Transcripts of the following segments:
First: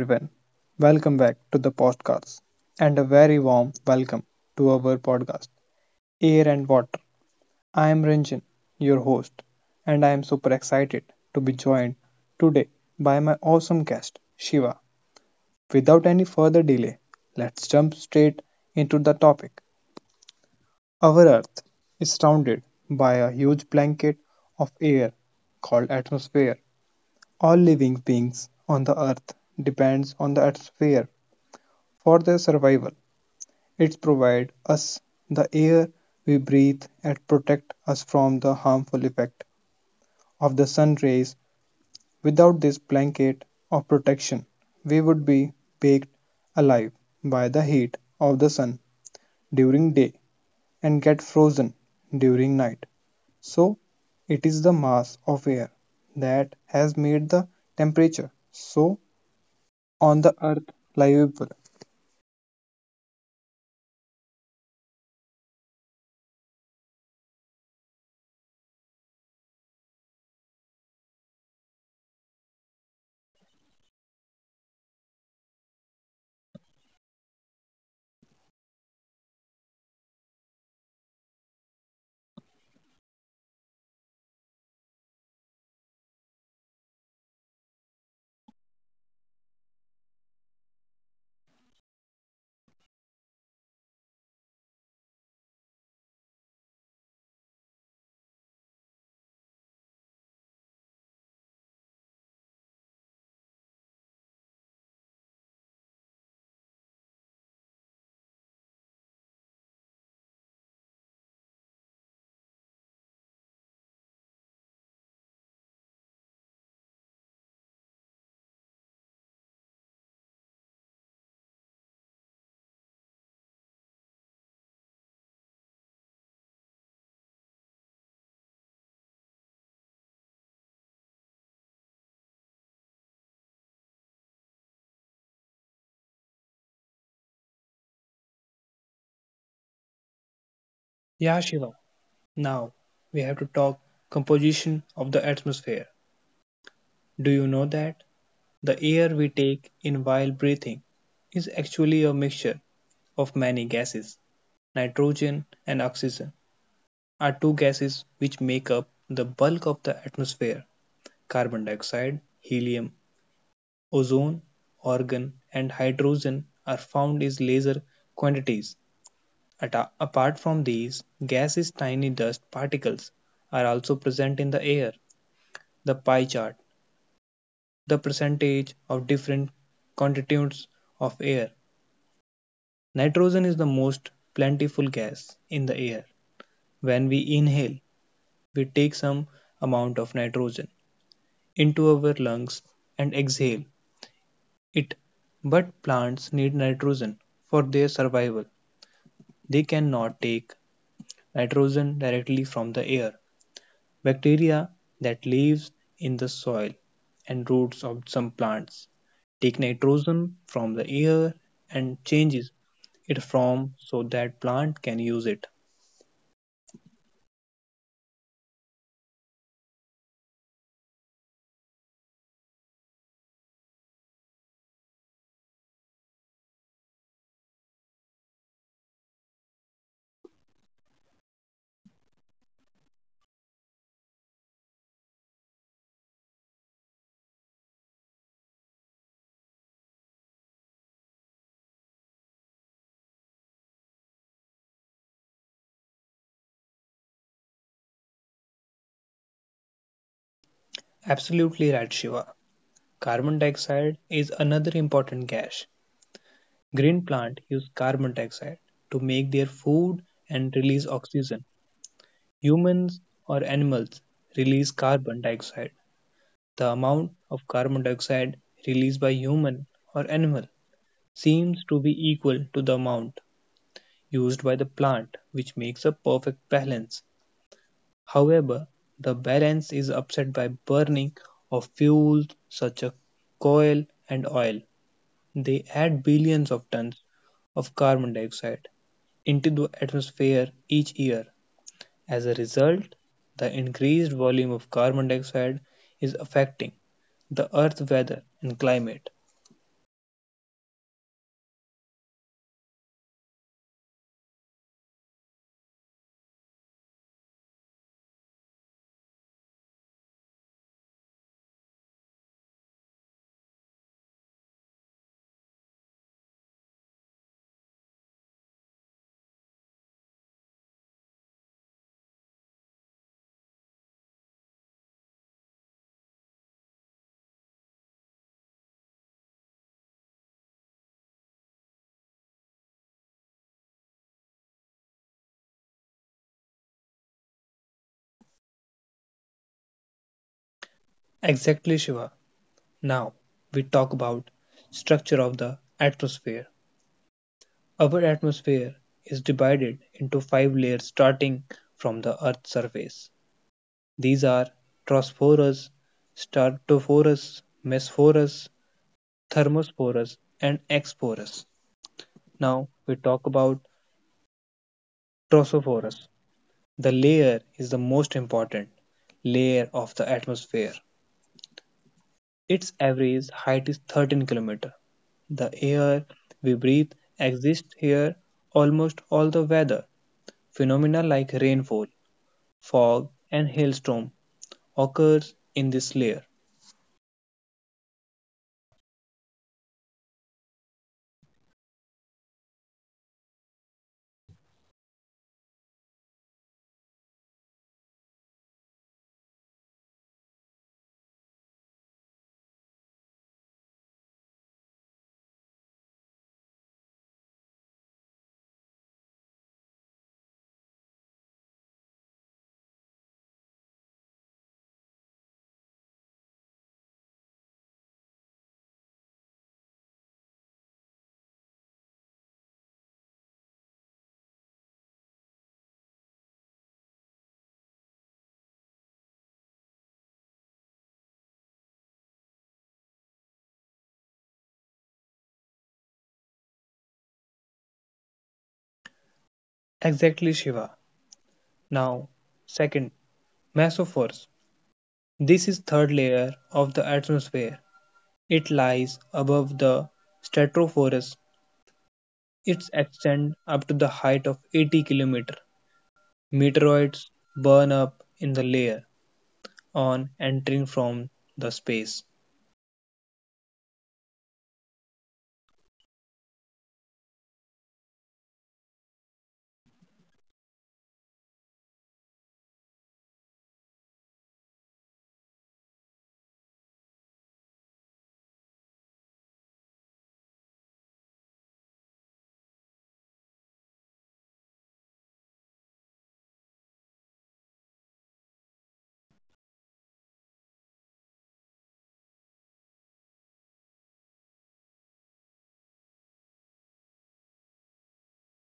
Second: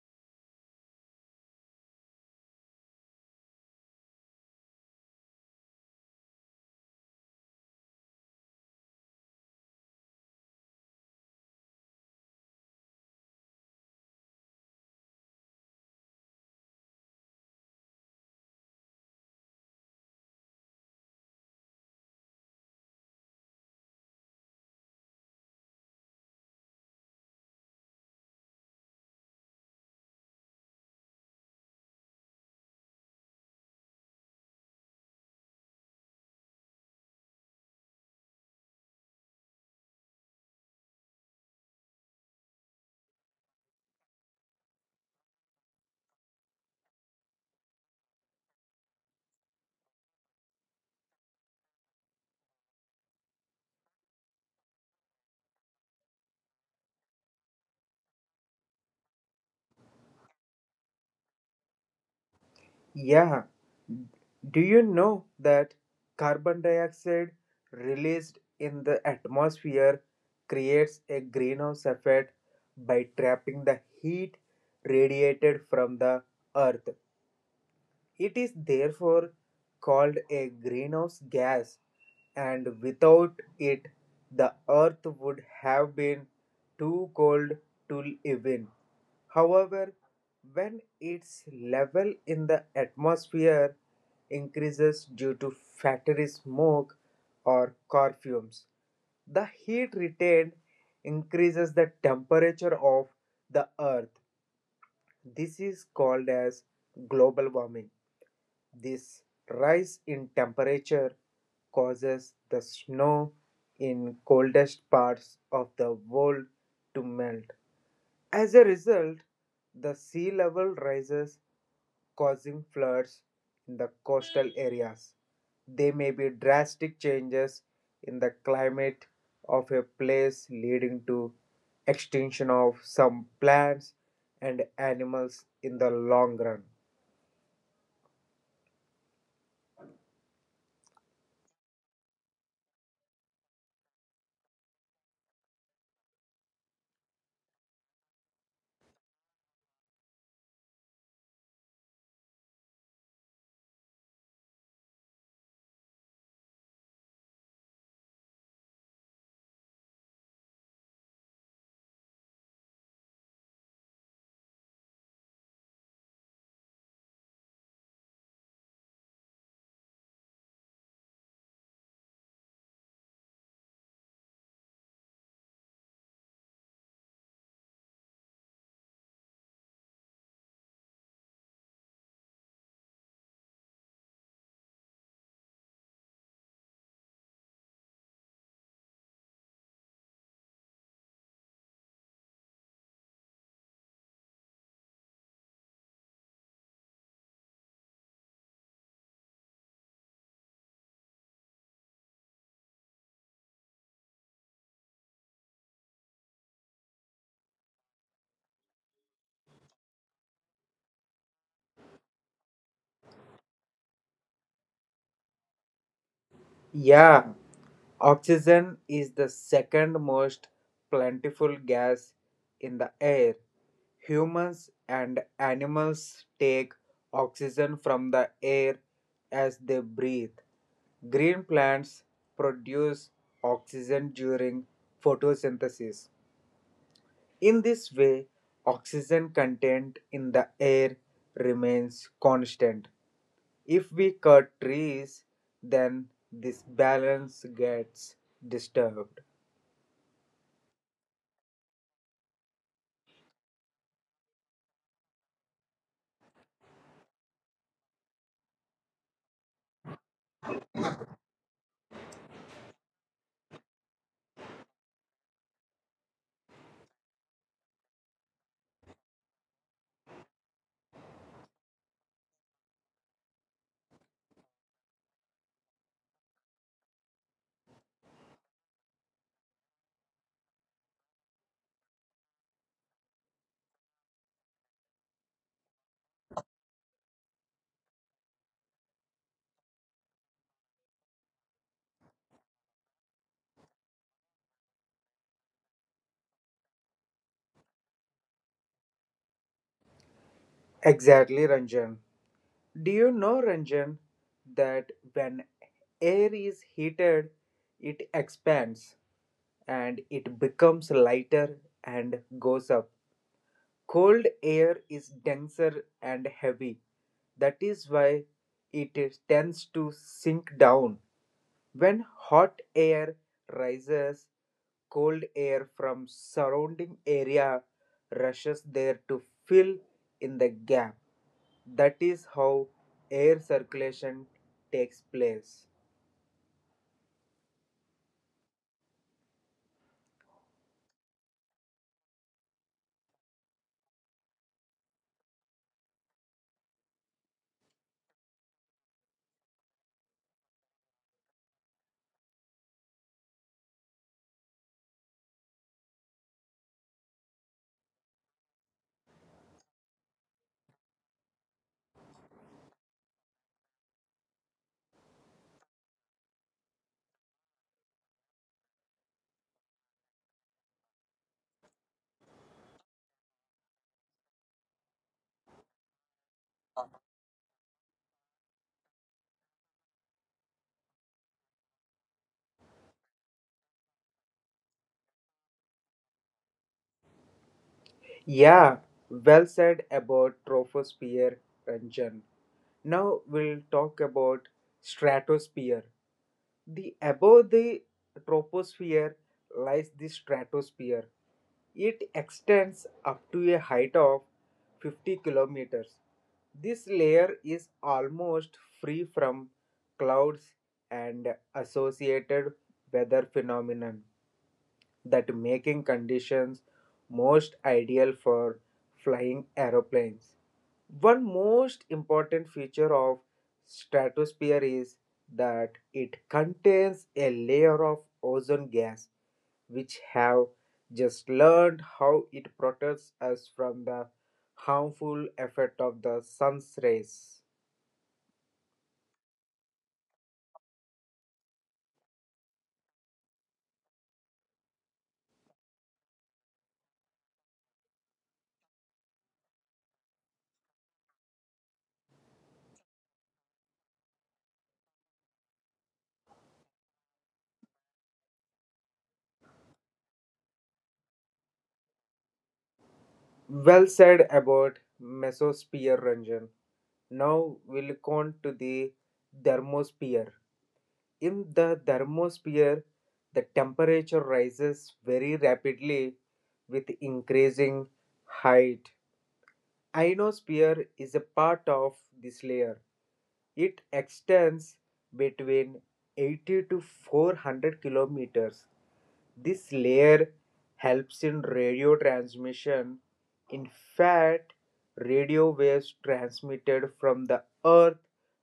everyone. Welcome back to the podcast and a very warm welcome to our podcast, Air and Water. I am Ranjan, your host, and I am super excited to be joined today by my awesome guest, Shiva. Without any further delay, let's jump straight into the topic. Our Earth is surrounded by a huge blanket of air called atmosphere. All living beings on the earth depends on the atmosphere for their survival, it provides us the air we breathe and protect us from the harmful effect of the sun rays. Without this blanket of protection, we would be baked alive by the heat of the sun during day and get frozen during night. So, it is the mass of air that has made the temperature so on the earth livable. Yeah. Do you know that carbon dioxide released in the atmosphere creates a greenhouse effect by trapping the heat radiated from the earth? It is therefore called a greenhouse gas, and without it, the earth would have been too cold to live in. However, when its level in the atmosphere increases due to factory smoke or car fumes, the heat retained increases the temperature of the earth. This is called as global warming. This rise in temperature causes the snow in coldest parts of the world to melt as a result, the sea level rises, causing floods in the coastal areas. They may be drastic changes in the climate of a place leading to extinction of some plants and animals in the long run. Yeah, Shiva. Now, we have to talk composition of the atmosphere. Do you know that the air we take in while breathing is actually a mixture of many gases? Nitrogen and oxygen are two gases which make up the bulk of the atmosphere. Carbon dioxide, helium, ozone, argon, and hydrogen are found as larger quantities. Apart from these, gases, tiny dust particles are also present in the air. The pie chart the percentage of different constituents of air. Nitrogen is the most plentiful gas in the air. When we inhale, we take some amount of nitrogen into our lungs and exhale it. But plants need nitrogen for their survival. They cannot take nitrogen directly from the air. Bacteria that lives in the soil and roots of some plants take nitrogen from the air and changes it from so that plant can use it. Yeah, oxygen is the second most plentiful gas in the air. Humans and animals take oxygen from the air as they breathe. Green plants produce oxygen during photosynthesis. In this way, oxygen content in the air remains constant. If we cut trees, then this balance gets disturbed. Absolutely right, Shiva. Carbon dioxide is another important gas. Green plant use carbon dioxide to make their food and release oxygen. Humans or animals release carbon dioxide. The amount of carbon dioxide released by human or animal seems to be equal to the amount used by the plant, which makes a perfect balance. However, the balance is upset by burning of fuels such as coal and oil; they add billions of tons of carbon dioxide into the atmosphere each year. As a result, the increased volume of carbon dioxide is affecting the Earth's weather and climate. Exactly, Ranjan. Do you know, Ranjan, that when air is heated, it expands and it becomes lighter and goes up. Cold air is denser and heavy. That is why tends to sink down. When hot air rises, cold air from surrounding area rushes there to fill in the gap. That is how air circulation takes place. Exactly, Shiva, now we talk about structure of the atmosphere. Our atmosphere is divided into five layers starting from the Earth's surface. These are tropospherous, stratophorous, mesophorous, thermophorous, and exophorous. Now we talk about tropospherous. The layer is the most important layer of the atmosphere. Its average height is 13 km. The air we breathe exists here. Almost all the weather phenomena like rainfall, fog and hailstorm occurs in this layer. Yeah, well said about troposphere, Ranjan. Now we'll talk about stratosphere. The above the troposphere lies the stratosphere. It extends up to a height of 50 kilometers. This layer is almost free from clouds and associated weather phenomenon that making conditions most ideal for flying aeroplanes. One most important feature of stratosphere is that it contains a layer of ozone gas which have just learned how it protects us from the harmful effect of the sun's rays. Exactly, Shiva. Now, second, mesospheres. This is third layer of the atmosphere. It lies above the stratosphere. Its extend up to the height of 80 km. Meteoroids burn up in the layer on entering from the space. Well said about mesosphere, Ranjan. Now we'll look on to the thermosphere. In the thermosphere, the temperature rises very rapidly with increasing height. Ionosphere is a part of this layer. It extends between 80 to 400 kilometers. This layer helps in radio transmission. In fact, radio waves transmitted from the earth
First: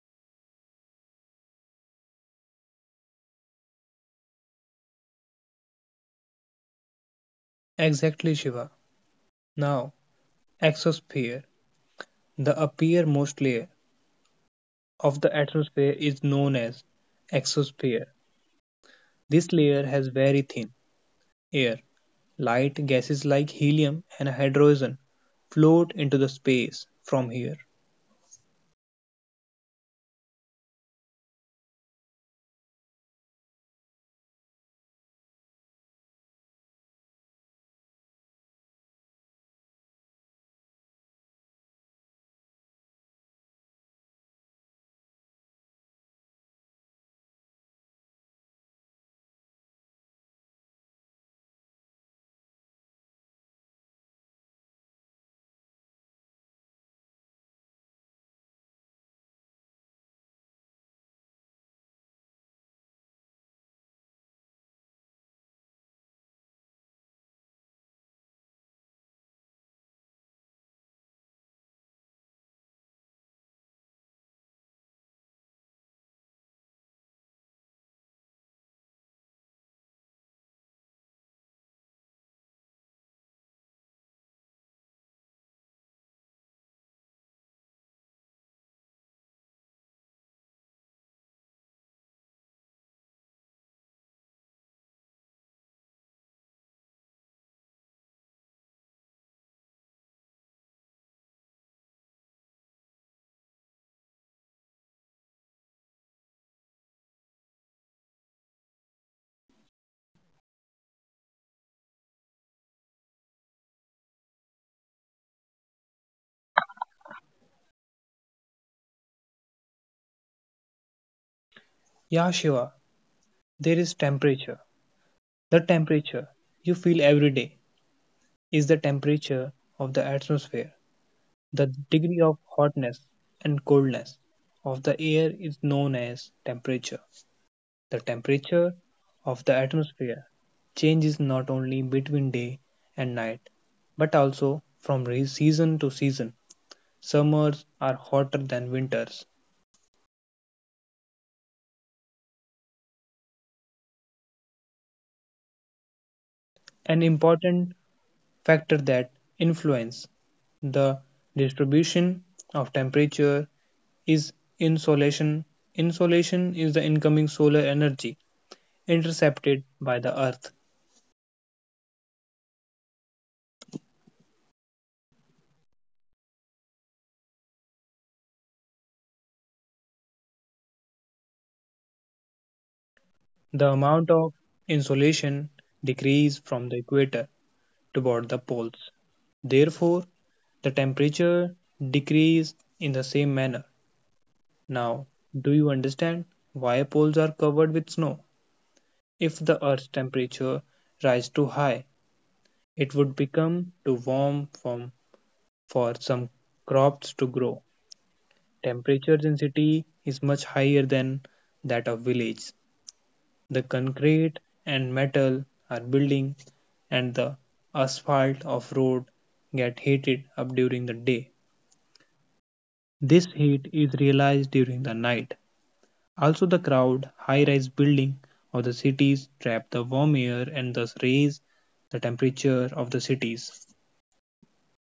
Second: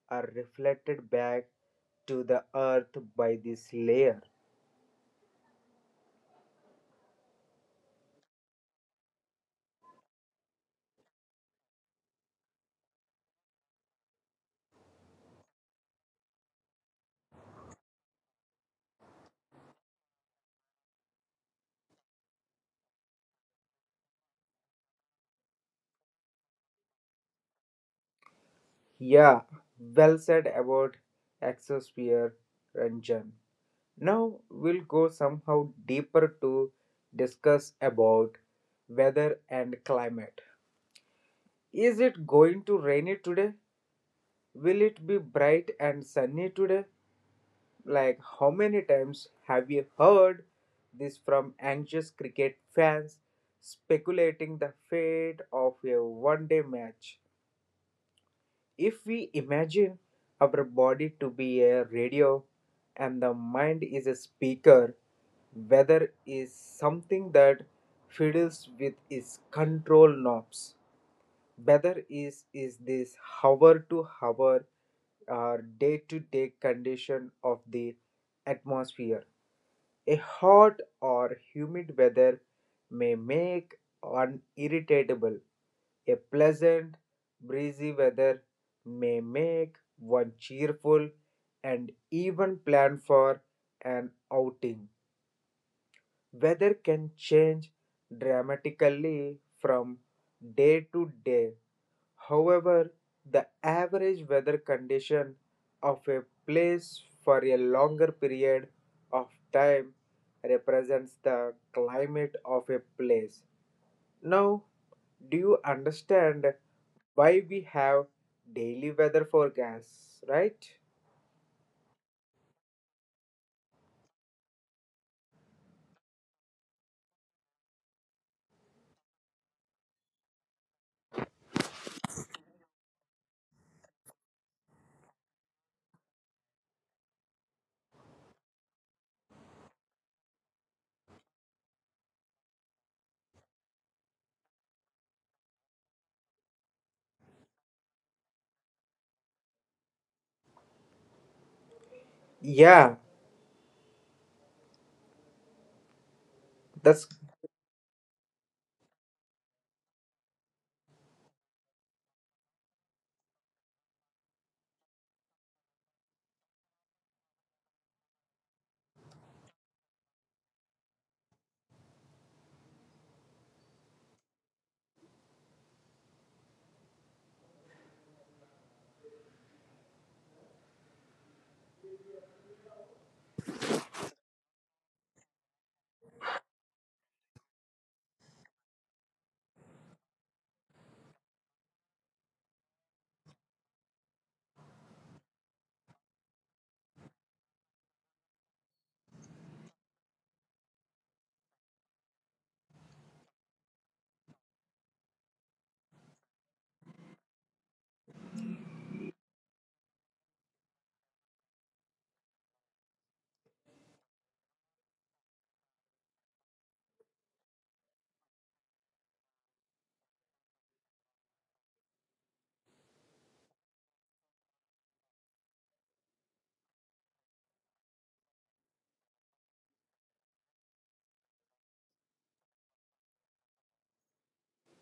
are reflected back to the earth by this layer. Exactly, Shiva. Now, exosphere. The uppermost layer of the atmosphere is known as exosphere. This layer has very thin air, light gases like helium and hydrogen float into the space from here. Yeah, well said about exosphere, Ranjan. Now we'll go somehow deeper to discuss about weather and climate. Is it going to rain it today? Will it be bright and sunny today? Like, how many times have you heard this from anxious cricket fans speculating the fate of a one day match? If we imagine our body to be a radio and the mind is a speaker, weather is something that fiddles with its control knobs. Weather is this hour to hour or day to day condition of the atmosphere. A hot or humid weather may make one irritable. A pleasant, breezy weather may make one cheerful and even plan for an outing. Weather can change dramatically from day to day. However, the average weather condition of a place for a longer period of time represents the climate of a place. Now, do you understand why we have daily weather forecasts, right? Yeah, Shiva, there is temperature. The temperature you feel every day is the temperature of the atmosphere. The degree of hotness and coldness of the air is known as temperature. The temperature of the atmosphere changes not only between day and night but also from season to season. Summers are hotter than winters, Yeah, an that's important factor that influences the distribution of temperature is insolation. Insolation is the incoming solar energy intercepted by the Earth. The amount of insolation decreases from the equator toward the poles. Therefore, the temperature decreases in the same manner. Now, do you understand why poles are covered with snow? If the Earth's temperature rise too high, it would become too warm from, for some crops to grow. Temperatures in city is much higher than that of village. The concrete and metal are building and the asphalt of road get heated up during the day. This heat is realized during the night. Also the crowd, high-rise building of the cities trap the warm air and thus raise the temperature of the cities.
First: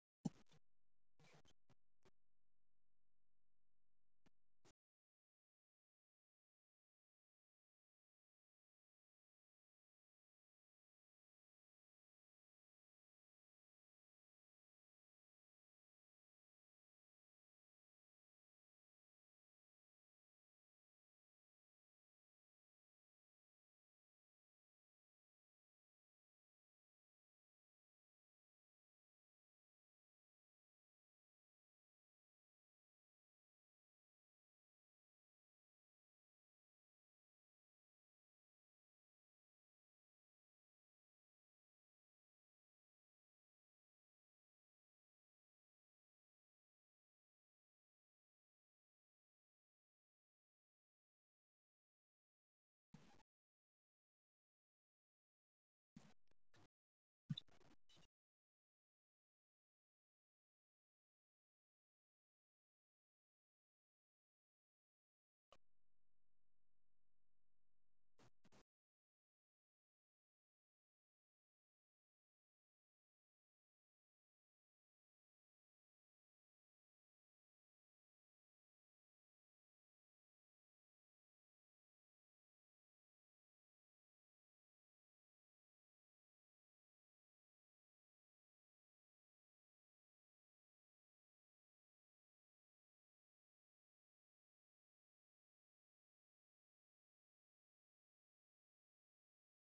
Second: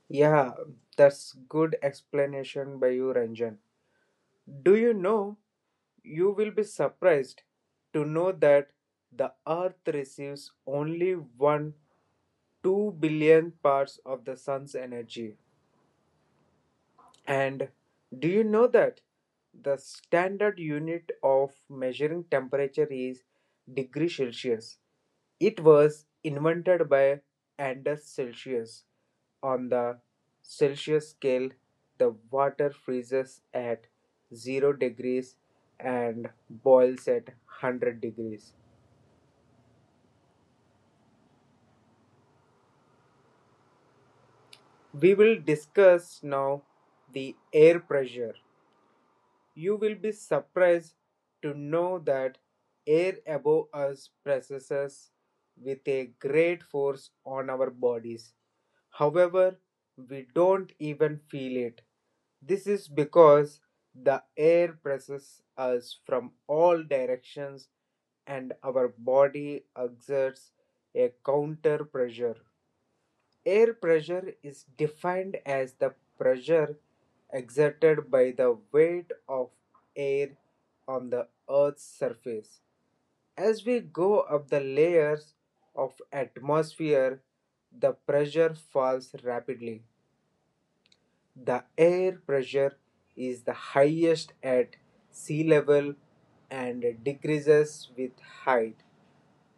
yeah, that's good explanation by you, Ranjan. Do you know? You will be surprised to know that the Earth receives only 1 2 billion parts of the sun's energy. And do you know that the standard unit of measuring temperature is degree Celsius? It was invented by Anders Celsius. On the Celsius scale, the water freezes at 0 degrees and boils at 100 degrees. We will discuss now the air pressure. You will be surprised to know that air above us presses us with a great force on our bodies. However, we don't even feel it. This is because the air presses us from all directions and our body exerts a counter pressure. Air pressure is defined as the pressure exerted by the weight of air on the Earth's surface. As we go up the layers of atmosphere, the pressure falls rapidly. The air pressure is the highest at sea level and decreases with height.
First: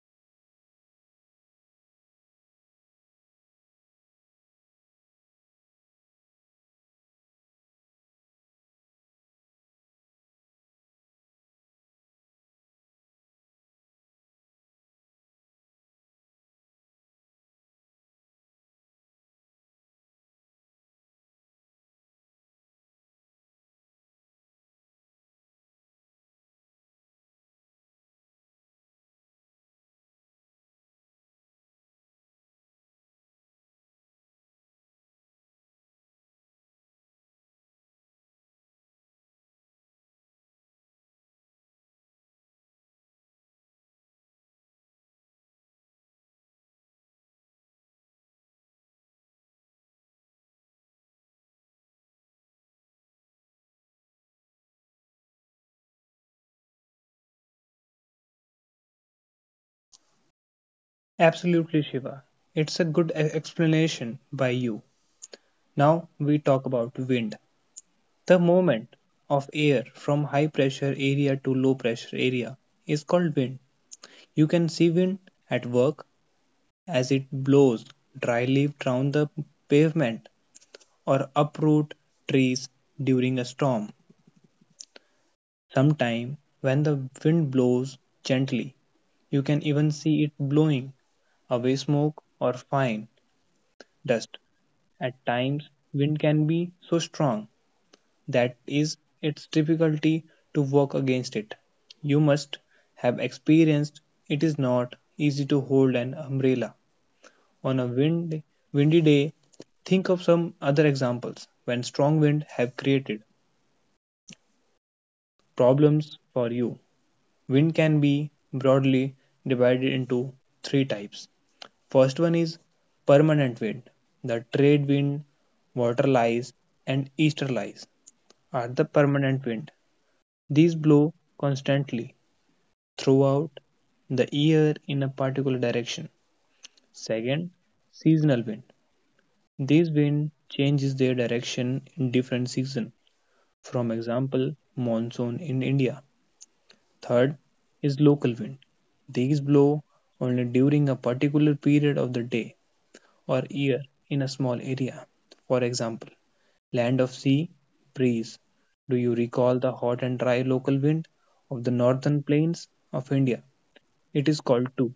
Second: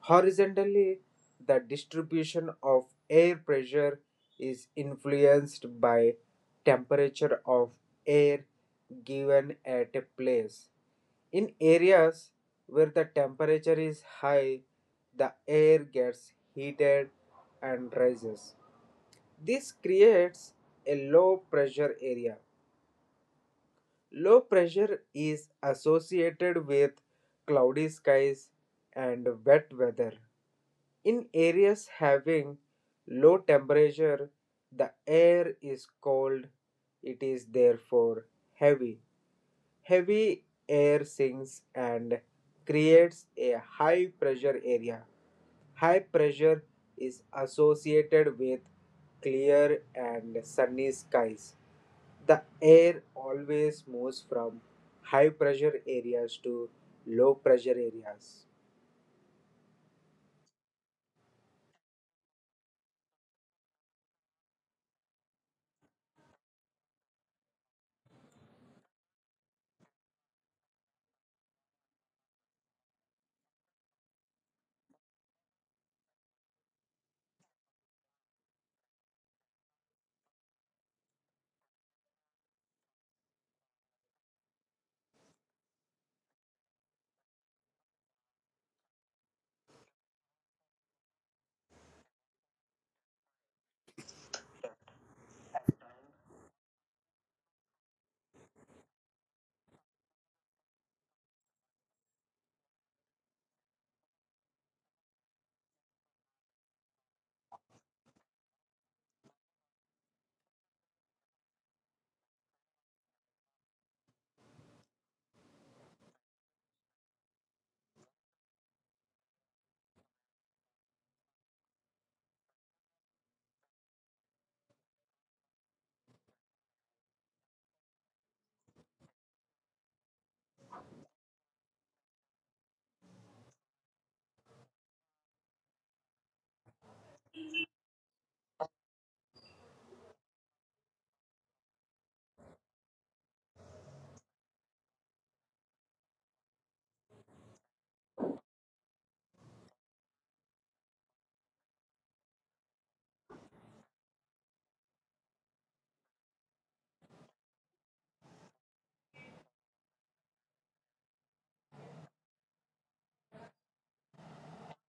Horizontally, the distribution of air pressure is influenced by temperature of air given at a place. In areas where the temperature is high, the air gets heated and rises. This creates a low pressure area. Low pressure is associated with cloudy skies and wet weather. In areas having low temperature, the air is cold. It is therefore heavy. Heavy air sinks and creates a high pressure area. High pressure is associated with clear and sunny skies. The air always moves from high pressure areas to low pressure areas. Absolutely, Shiva. It's a good explanation by you. Now we talk about wind. The movement of air from high pressure area to low pressure area is called wind. You can see wind at work as it blows dry leaves down the pavement or uproot trees during a storm. Sometime, when the wind blows gently, you can even see it blowing away smoke or fine dust. At times, wind can be so strong that is its difficulty to work against it. You must have experienced it is not easy to hold an umbrella on a windy day. Think of some other examples when strong wind have created problems for you. Wind can be broadly divided into three types. First one is permanent wind. The trade wind, water and easterlies are the permanent wind. These blow constantly throughout the year in a particular direction. Second, seasonal wind. This wind changes their direction in different season. From example, monsoon in India. Third is local wind. These blow only during a particular period of the day or year in a small area. For example, land of sea breeze. Do you recall the hot and dry local wind of the northern plains of India? It is called too.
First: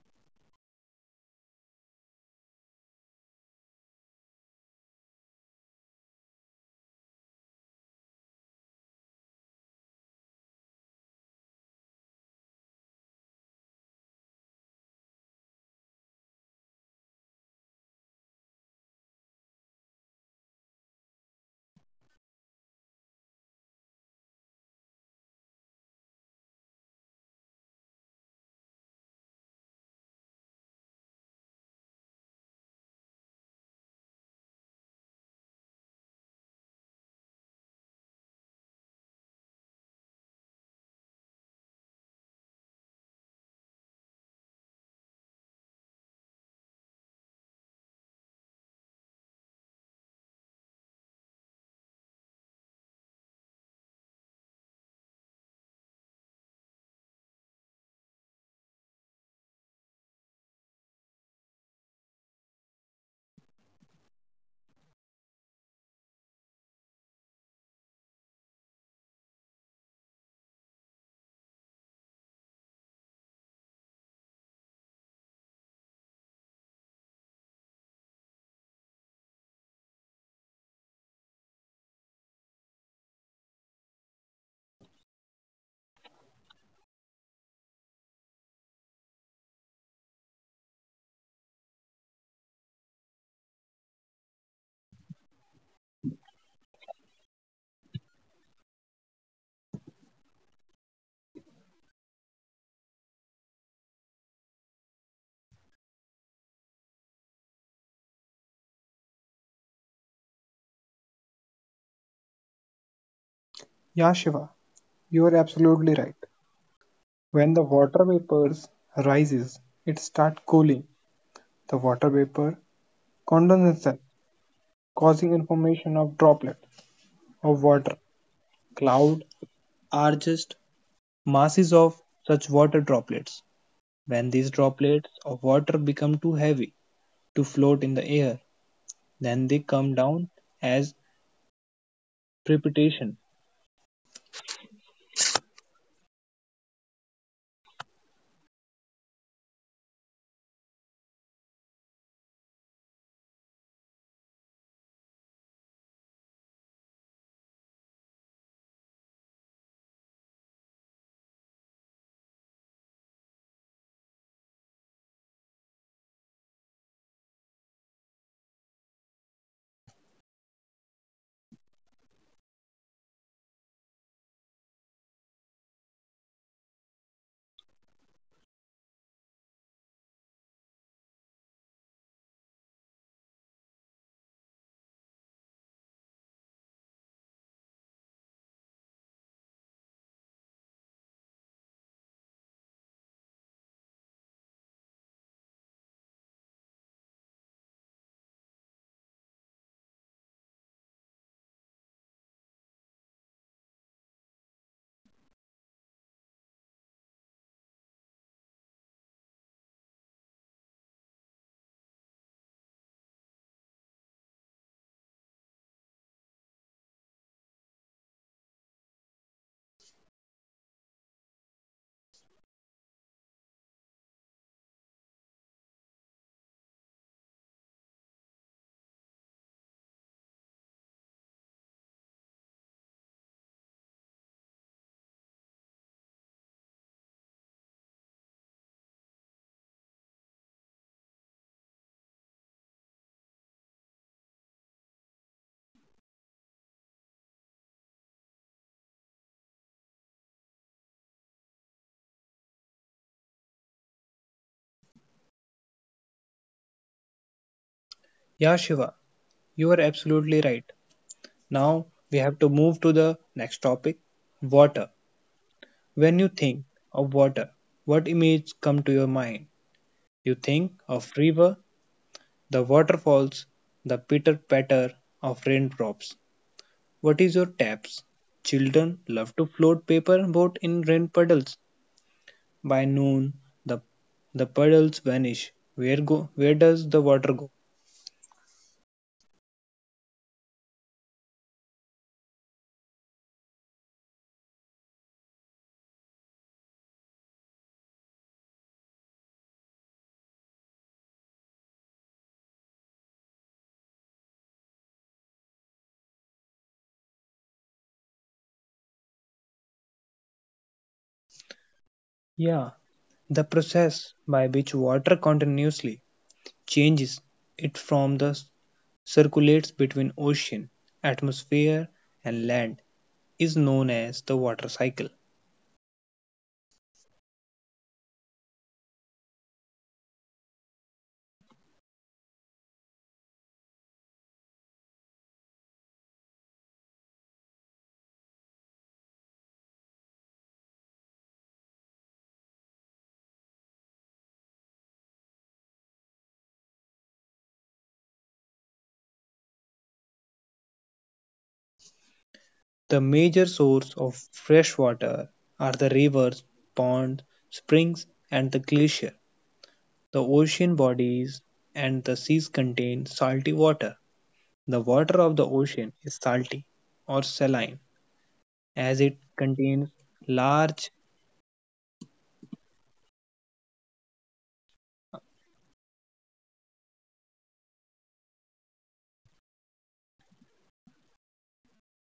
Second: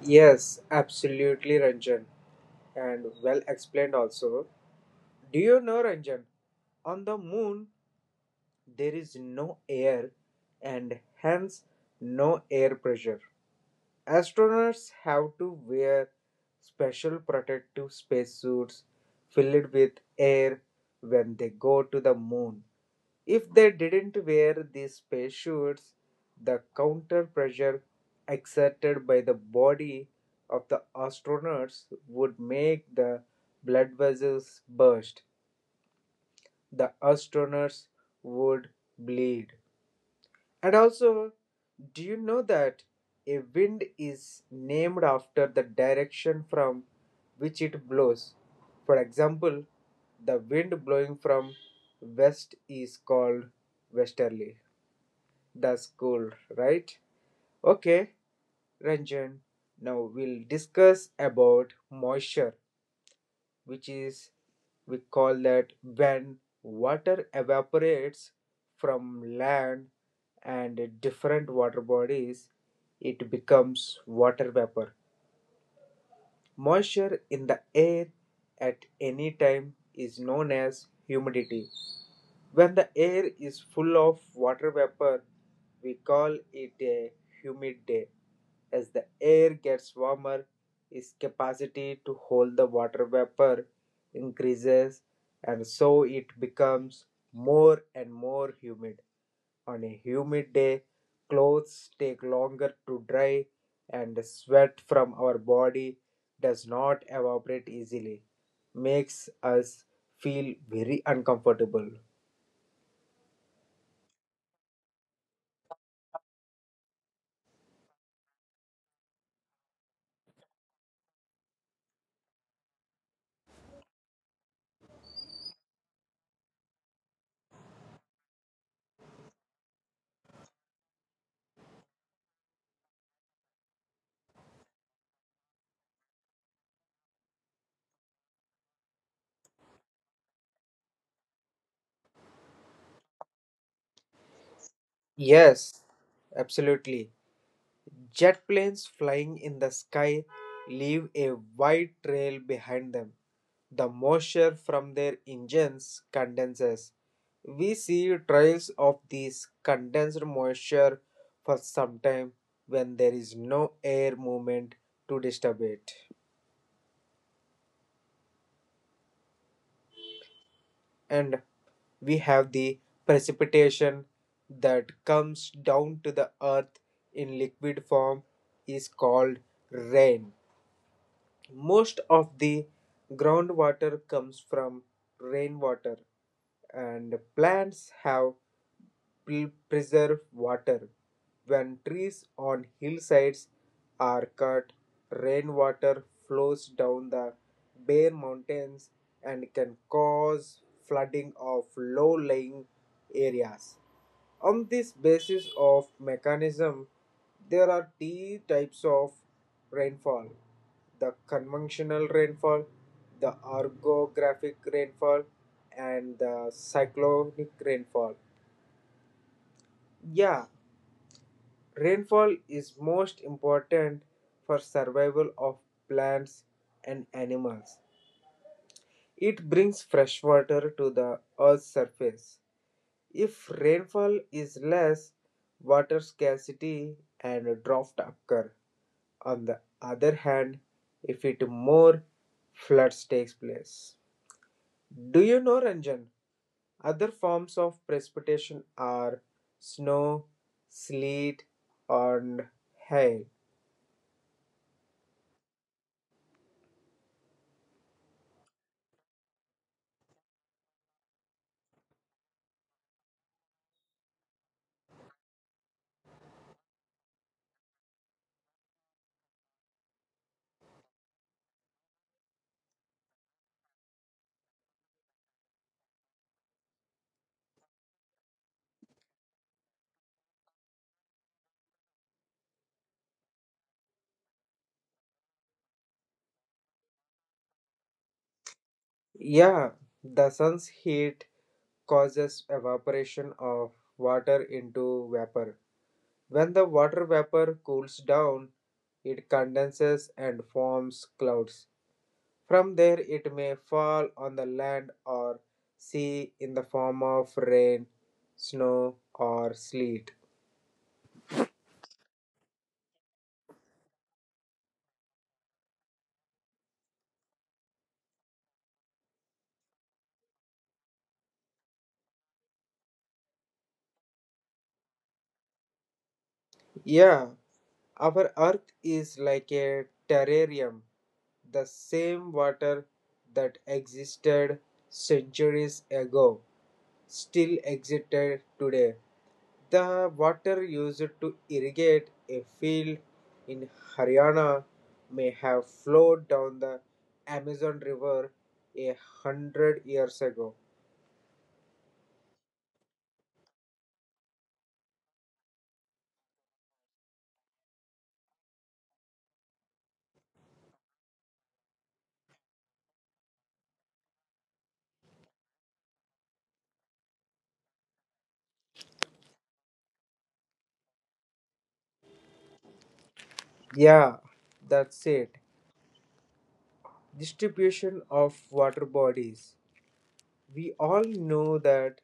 Yes, absolutely, Ranjan, and well explained also. Do you know, Ranjan? On the moon, there is no air and hence no air pressure. Astronauts have to wear special protective spacesuits filled with air when they go to the moon. If they didn't wear these parachutes, the counter pressure exerted by the body of the astronauts would make the blood vessels burst. The astronauts would bleed. And also, do you know that a wind is named after the direction from which it blows? For example, the wind blowing from west is called westerly. That's cool, right? Okay, Ranjan. Now we'll discuss about moisture, which is we call that when water evaporates from land and different water bodies, it becomes water vapor. Moisture in the air at any time is known as humidity. When the air is full of water vapor, we call it a humid day. As the air gets warmer, its capacity to hold the water vapor increases, and so it becomes more and more humid. On a humid day, clothes take longer to dry, and the sweat from our body does not evaporate easily, makes us feel very uncomfortable. Yeah, Shiva, you are absolutely right. When the water vapors rises, it starts cooling. The water vapor condenses, causing formation of droplets of water. Cloud are just masses of such water droplets. When these droplets of water become too heavy to float in the air, then they come down as precipitation. Yes, absolutely. Jet planes flying in the sky leave a wide trail behind them. The moisture from their engines condenses. We see trails of this condensed moisture for some time when there is no air movement to disturb it. And we have the precipitation that comes down to the earth in liquid form is called rain. Most of the groundwater comes from rainwater, and plants have preserve water. When trees on hillsides are cut, rainwater flows down the bare mountains and can cause flooding of low lying areas. On this basis of mechanism, there are two types of rainfall the conventional rainfall, the orographic rainfall, and the cyclonic rainfall. Yeah, rainfall is most important for survival of plants and animals. It brings fresh water to the Earth's surface. If rainfall is less, water scarcity and drought occur. On the other hand, if it more, floods takes place. Do you know, Ranjan? Other forms of precipitation are snow, sleet, and hail. Yeah, Shiva, you are absolutely right. Now we have to move to the next topic water. When you think of water, what images come to your mind? You think of river, the waterfalls, the pitter patter of raindrops. What is your taps? Children love to float paper boat in rain puddles. By noon the the puddles vanish. Where go where does the water go? Yeah, the sun's heat causes evaporation of water into vapor. When the water vapor cools down, it condenses and forms clouds. From there, it may fall on the land or sea in the form of rain, snow, or sleet. Yeah, the process by which water continuously changes it from the circulates between ocean, atmosphere and land is known as the water cycle. Yeah, our Earth is like a terrarium, the same water that existed centuries ago still existed today. The water used to irrigate a field in Haryana may have flowed down the Amazon River 100 years ago. The major source of fresh water are the rivers, ponds, springs and the glacier. The ocean bodies and the seas contain salty water. The water of the ocean is salty or saline as it contains large Yeah, that's it. Distribution of water bodies. We all know that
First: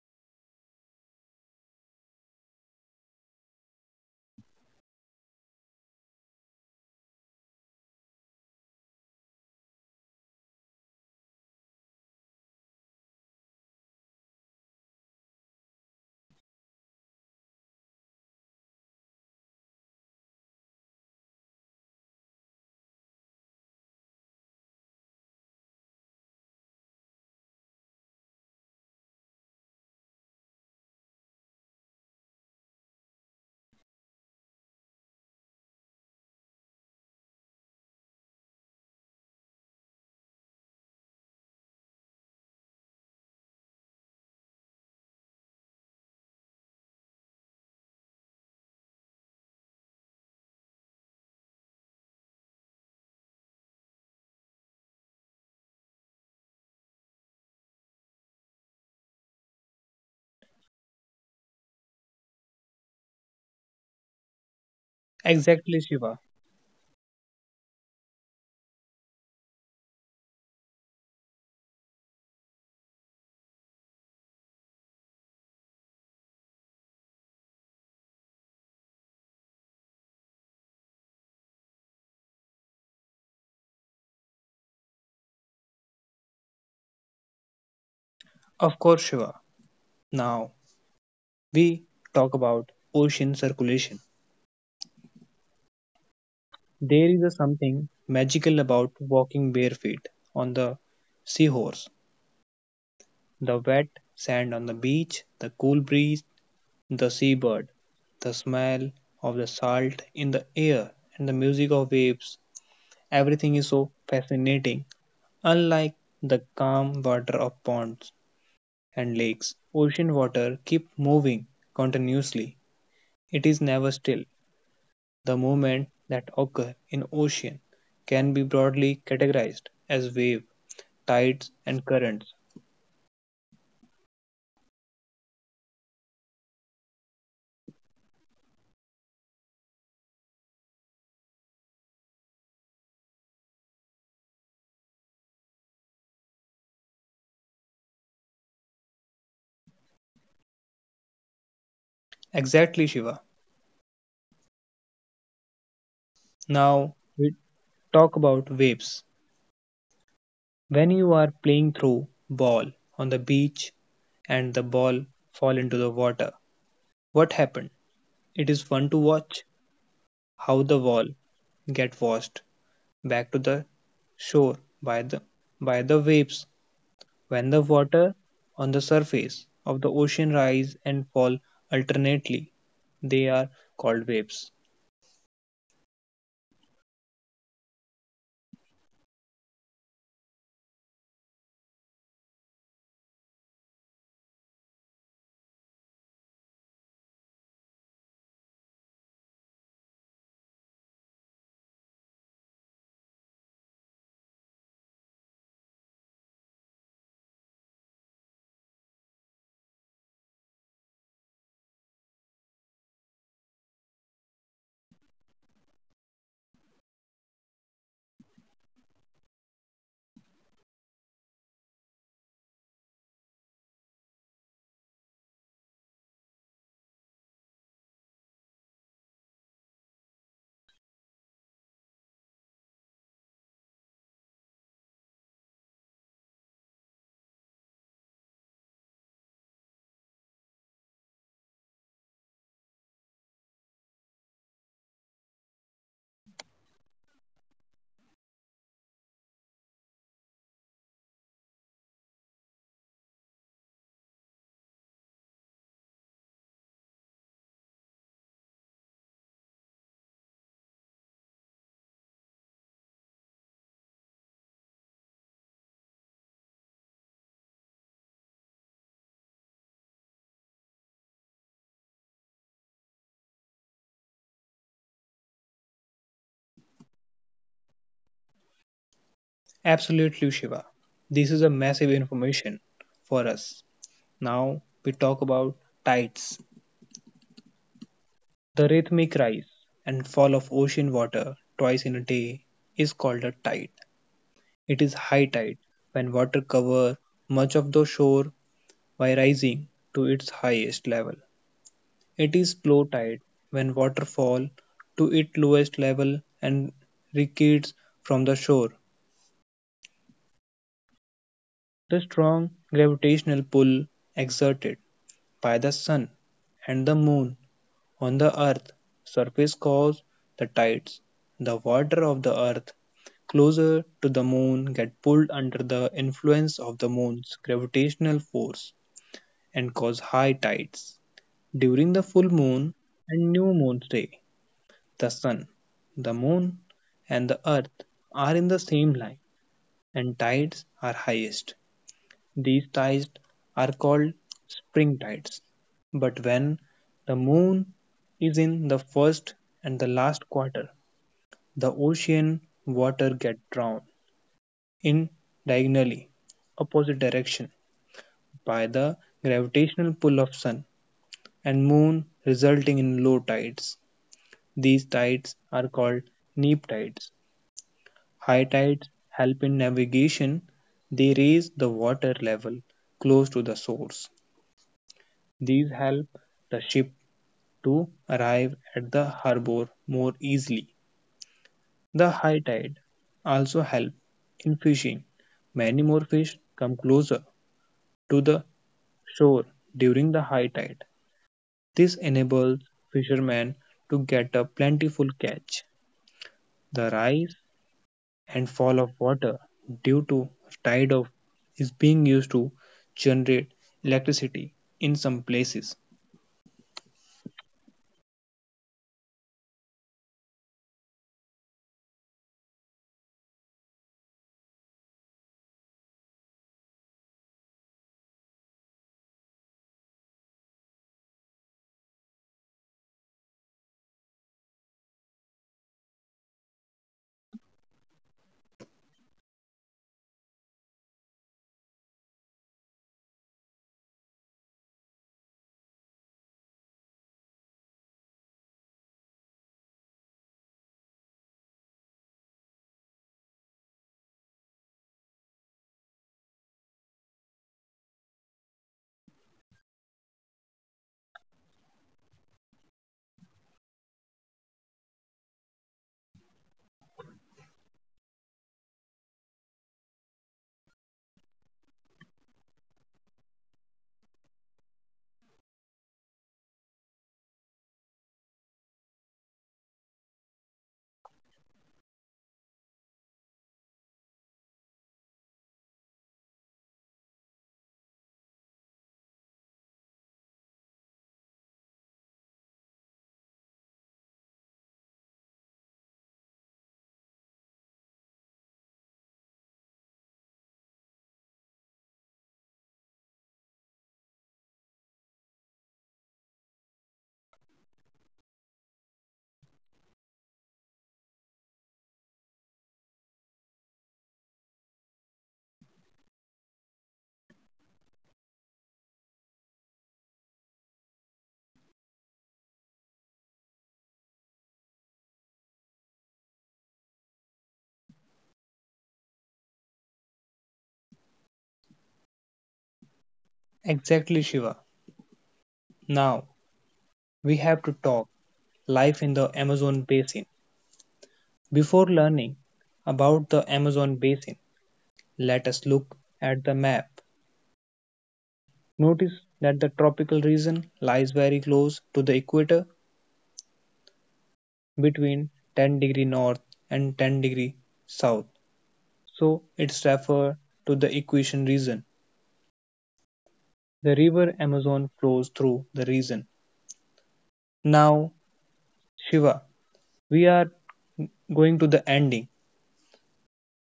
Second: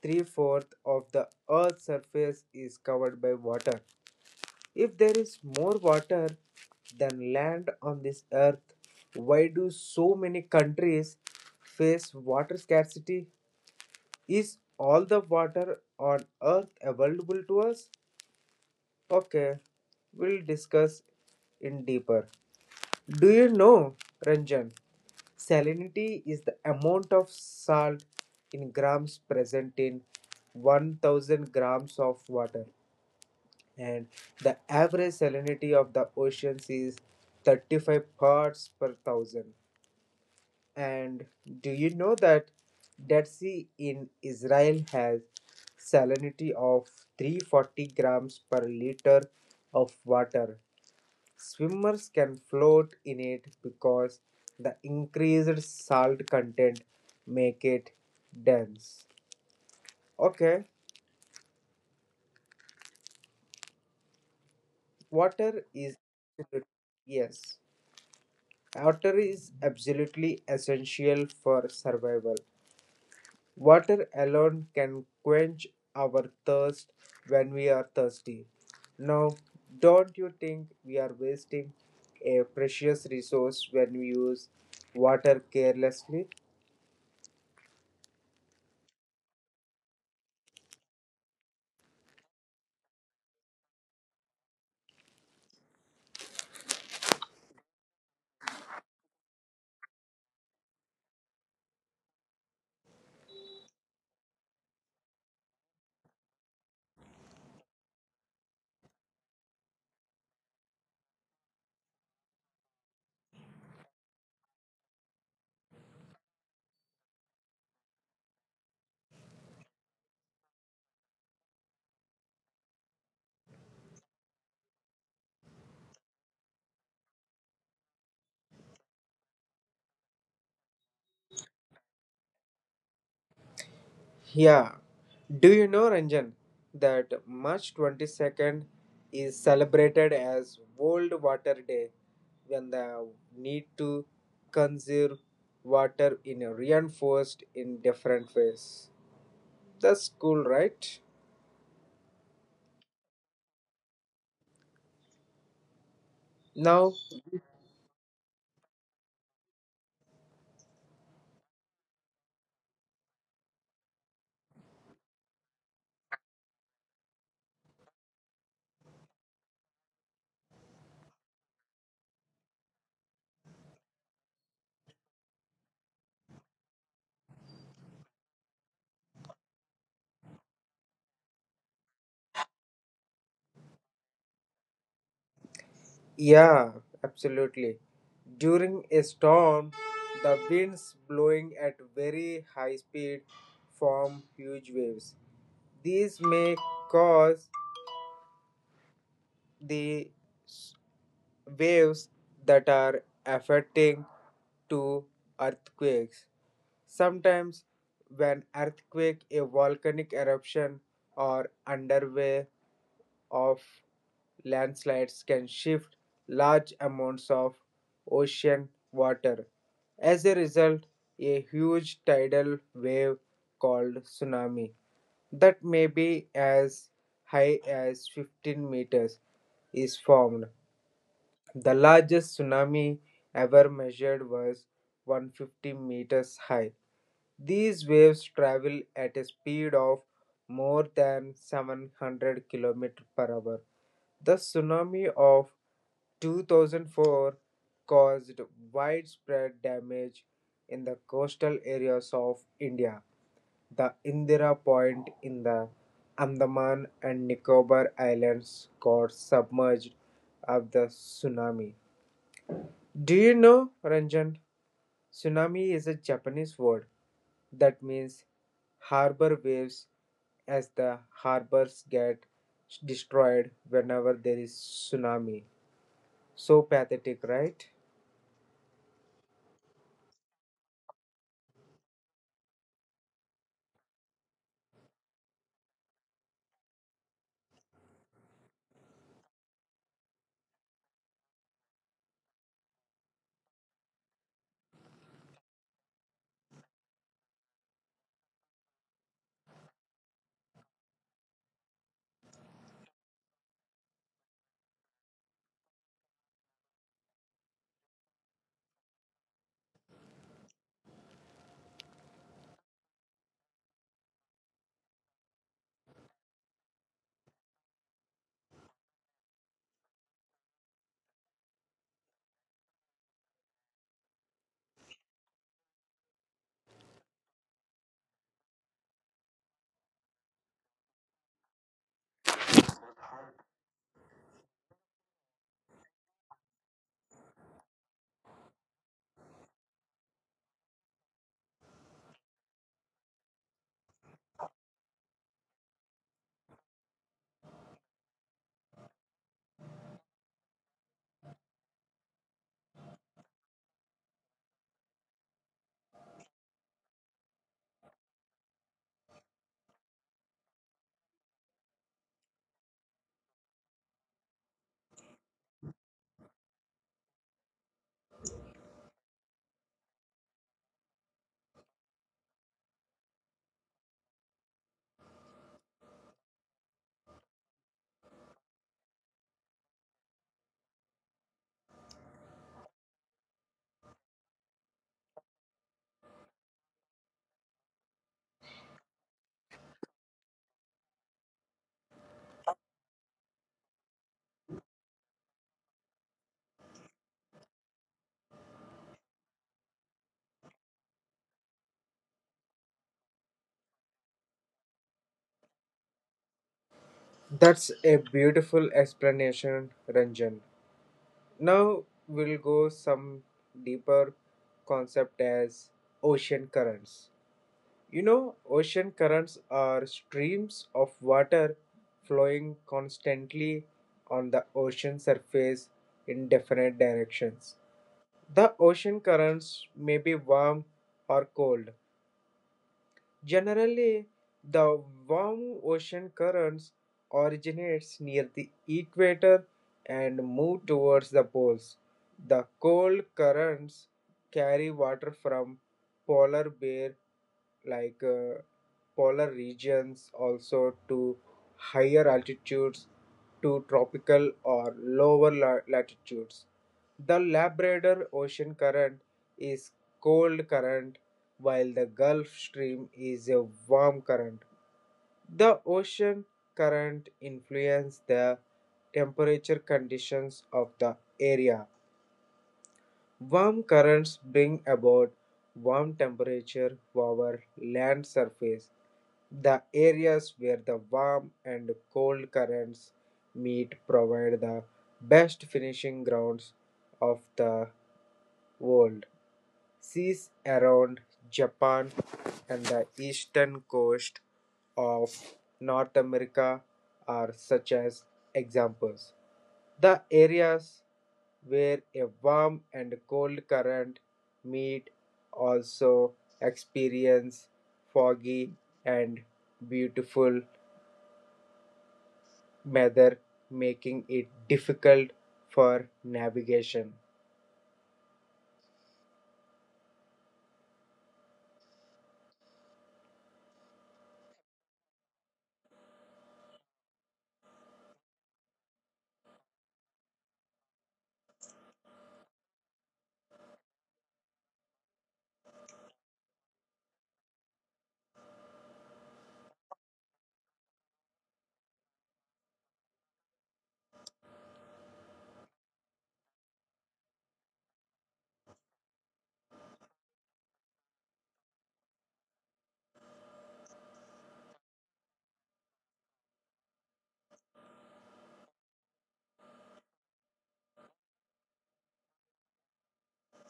three fourths of the Earth's surface is covered by water. If there is more water than land on this earth, why do so many countries face water scarcity? Is all the water on earth available to us? Okay, we'll discuss in deeper. Do you know, Ranjan, salinity is the amount of salt in grams present in 1,000 grams of water, and the average salinity of the oceans is 35 parts per thousand. And do you know that Dead Sea in Israel has salinity of 340 grams per liter of water. Swimmers can float in it because the increased salt content make it dense. Okay, water exactly is Shiva. absolute- yes. Water is absolutely essential for survival. Water alone can quench our thirst when we are thirsty. Now, don't you think we are wasting a precious resource when we use water carelessly? Of course, Shiva. Now we talk about ocean circulation. There is a something magical about walking bare feet on the seahorse, the wet sand on the beach, the cool breeze, the seabird, the smell of the salt in the air and the music of waves. Everything is so fascinating. Unlike the calm water of ponds and lakes, ocean water keeps moving continuously. It is never still. The movements that occur in ocean can be broadly categorized as wave, tides and currents. Yeah. Do you know, Ranjan, that March 22nd is celebrated as World Water Day when the need to conserve water in a reinforced in different ways. That's cool, right? Exactly, Shiva. Now, Now we talk about waves. When you are playing through ball on the beach and the ball fall into the water, what happened? It is fun to watch how the ball get washed back to the shore by the waves when the water on the surface of the ocean rise and fall alternately they are called waves. yeah, absolutely. During a storm, the winds blowing at very high speed form huge waves. These may cause the waves that are affecting to earthquakes. Sometimes, when earthquake, a volcanic eruption, or underway of landslides can shift large amounts of ocean water. As a result, a huge tidal wave called tsunami that may be as high as 15 meters is formed. The largest tsunami ever measured was 150 meters high. These waves travel at a speed of more than 700 kilometers per hour. The tsunami of 2004 caused widespread damage in the coastal areas of India. The Indira Point in the Andaman and Nicobar Islands got submerged of the tsunami. Do you know, Ranjan? Tsunami is a Japanese word that means harbor waves as the harbors get destroyed whenever there is tsunami. So pathetic, right? Absolutely, Shiva, this is a massive information for us. Now we talk about tides. The rhythmic rise and fall of ocean water twice in a day is called a tide. It is high tide when water cover much of the shore by rising to its highest level. It is low tide when water fall to its lowest level and recedes from the shore. The strong gravitational pull exerted by the sun and the moon on the earth's surface cause the tides. The water of the earth closer to the moon get pulled under the influence of the moon's gravitational force and cause high tides. During the full moon and new moon's day, the sun, the moon, and the earth are in the same line, and tides are highest. These tides are called spring tides. But when the moon is in the first and the last quarter, the ocean water get drawn in diagonally opposite direction by the gravitational pull of sun and moon resulting in low tides. These tides are called neap tides. High tides help in navigation, they raise the water level close to the source. These help the ship to arrive at the harbor more easily. The high tide also help in fishing. Many more fish come closer to the shore during the high tide. This enables fishermen to get a plentiful catch. The rise and fall of water due to tide of is being used to generate electricity in some places. That's a beautiful explanation, Ranjan. Now we'll go some deeper concept as ocean currents. You know, ocean currents are streams of water flowing constantly on the ocean surface in different directions. The ocean currents may be warm or cold. Generally, the warm ocean currents originates near the equator and move towards the poles. The cold currents carry water from polar bear like polar regions also to higher altitudes to tropical or lower latitudes. The Labrador Ocean current is cold current while the Gulf Stream is a warm current. The ocean current influence the temperature conditions of the area. Warm currents bring about warm temperature over land surface. The areas where the warm and cold currents meet provide the best finishing grounds of the world. Seas around Japan and the eastern coast of North America are such as examples. The areas where a warm and cold current meet also experience foggy and beautiful weather, making it difficult for navigation. Exactly, Shiva. Now we have to talk life in the Amazon basin. Before learning about the Amazon basin, let us look at the map. Notice that the tropical region lies very close to the equator between 10-degree north and 10-degree south. So it's referred to the equation region. The river Amazon flows through the region. Now, Shiva, we are going to the ending.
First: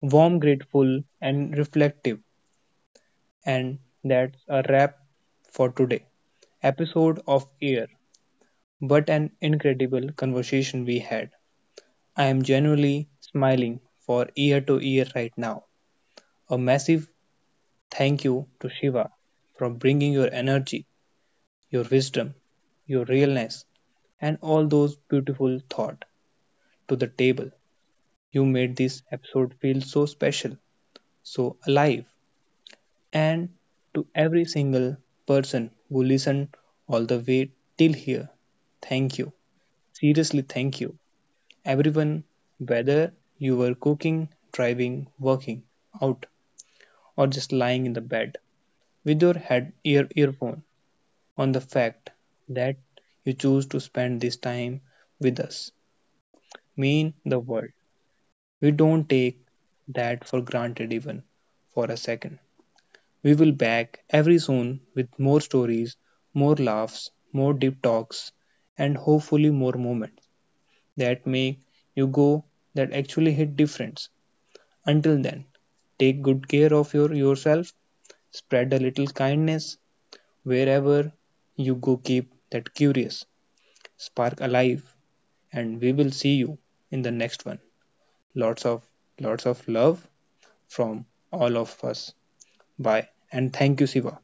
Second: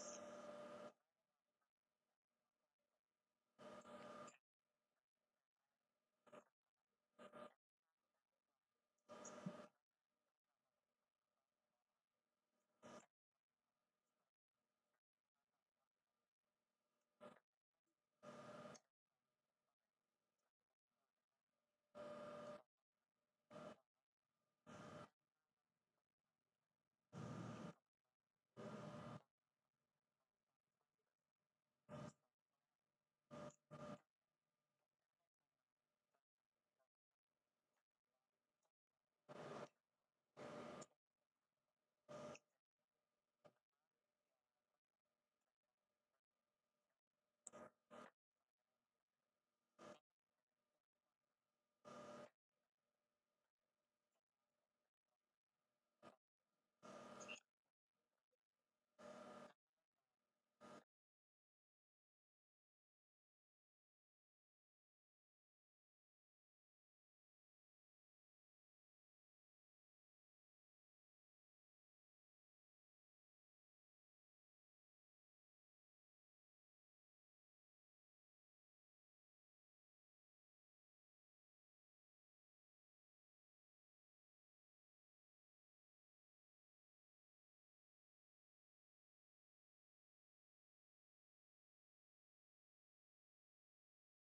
Warm, grateful, and reflective. And that's a wrap for today. Episode of Air. But an incredible conversation we had. I am genuinely smiling for ear to ear right now. A massive thank you to Shiva for bringing your energy, your wisdom, your realness, and all those beautiful thoughts to the table. You made this episode feel so special, so alive. And to every single person who listened all the way till here, thank you. Seriously, thank you. Everyone, whether you were cooking, driving, working out, or just lying in the bed with your head earphone on the fact that you choose to spend this time with us mean the world. We don't take that for granted even for a second. We will back every soon with more stories, more laughs, more deep talks, and hopefully more moments that make you go that actually hit difference. Until then, take good care of yourself, spread a little kindness wherever you go keep that curious spark alive and we will see you in the next one. Lots of Lots of love from all of us. Bye and thank you Siva.